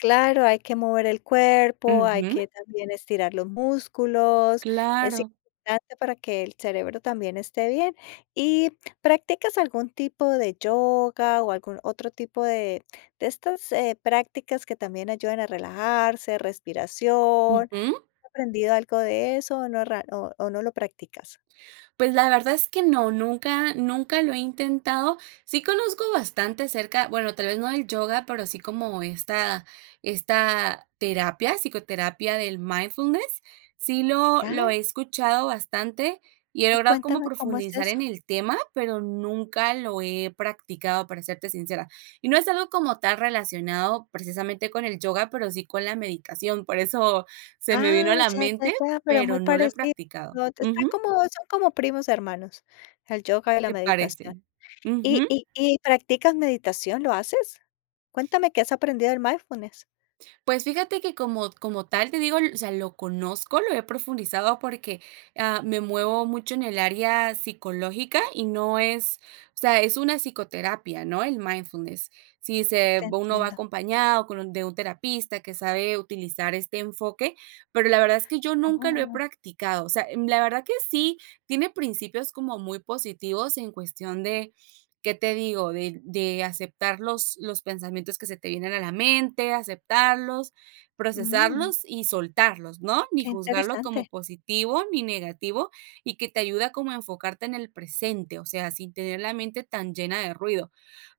Claro, hay que mover el cuerpo, hay Ujú. que también estirar los músculos. Es Claro. importante para que el cerebro también, esté bien. Y, ¿practicas algún tipo de yoga?, o algún otro tipo de de estas, eh, prácticas que también ayudan a relajarse, respiración. Ujú. ¿Has aprendido algo de eso, o no rea o o no lo practicas? Pues, la verdad es que no. Nunca nunca lo he intentado. Sí conozco bastante acerca bueno, tal vez no del yoga, pero sí como esta esta terapia, psicoterapia del mindfulness. Sí lo lo Ay. he escuchado bastante, y he Y, logrado como cuéntame, ¿cómo es profundizar en eso? el tema, pero nunca lo he practicado, para serte sincera. Y no es algo como tal, relacionado precisamente con el yoga, pero sí con la meditación, por eso se me vino a Ah, la ya, ya, mente. ya. Pero muy Pero no lo he parecido, practicado está Ujú. como son como primos hermanos, el yoga y la Se meditación. parecen. Y Ujú. y y, ¿practicas meditación, lo haces? Cuéntame qué has aprendido del mindfulness. Pues fíjate que, como como tal, te digo, o sea, lo conozco, lo he profundizado, porque, ah, me muevo mucho en el área psicológica, y no es o sea, es una psicoterapia, ¿no?, el mindfulness. Si se Te uno va entiendo. acompañado con un de un terapista, que sabe utilizar este enfoque. Pero la verdad, es que yo nunca lo he Oh. practicado. O sea, em, la verdad, que sí tiene principios como muy positivos, en cuestión de ¿qué te digo? De de aceptar los los pensamientos que se te vienen a la mente. Aceptarlos, Mm. procesarlos y soltarlos, ¿no? Ni Qué juzgarlo como interesante. positivo, ni negativo. Y que te ayuda como a enfocarte en el presente. O sea, sin tener la mente tan llena de ruido.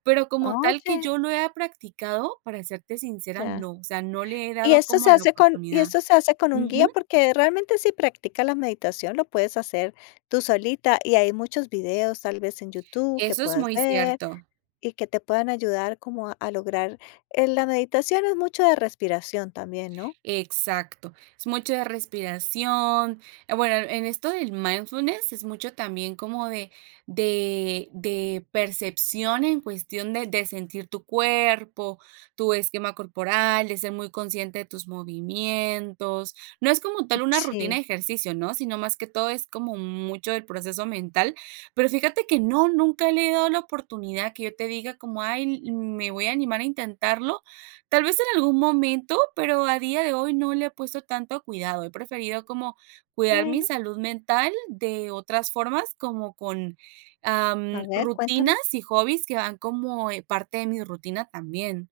Pero como tal, que Oye. yo lo haya practicado, para serte sincera, Ya. no. O sea, no le he Y dado esto se como la hace con ¿y oportunidad. esto se hace con un guía?, Ujú. porque realmente, si practicas la meditación, lo puedes hacer tú solita. Y hay muchos videos, tal vez, en YouTube, que Eso es puedas muy ver cierto. y que te puedan ayudar, como a lograr Eh, la meditación es mucho de respiración también, ¿no? Exacto. Es mucha respiración. Eh, bueno, en esto del mindfulness, es mucho también como de de de percepción, en cuestión de de sentir tu cuerpo, tu esquema corporal, de ser muy consciente de tus movimientos. No es como tal, una rutina Sí. de ejercicio, ¿no?, sino más que todo, es como mucho del proceso mental. Pero fíjate que no, nunca le he dado la oportunidad. Que yo te diga como: "Ay, me voy a animar a intentarlo". Tal vez en algún momento, pero al día de hoy, no le he puesto tanto cuidado. He preferido como cuidar mi Bueno. salud mental, de otras formas. Como con, A am, ver, rutinas cuéntame. y hobbies, que van como, eh, parte de mi rutina también.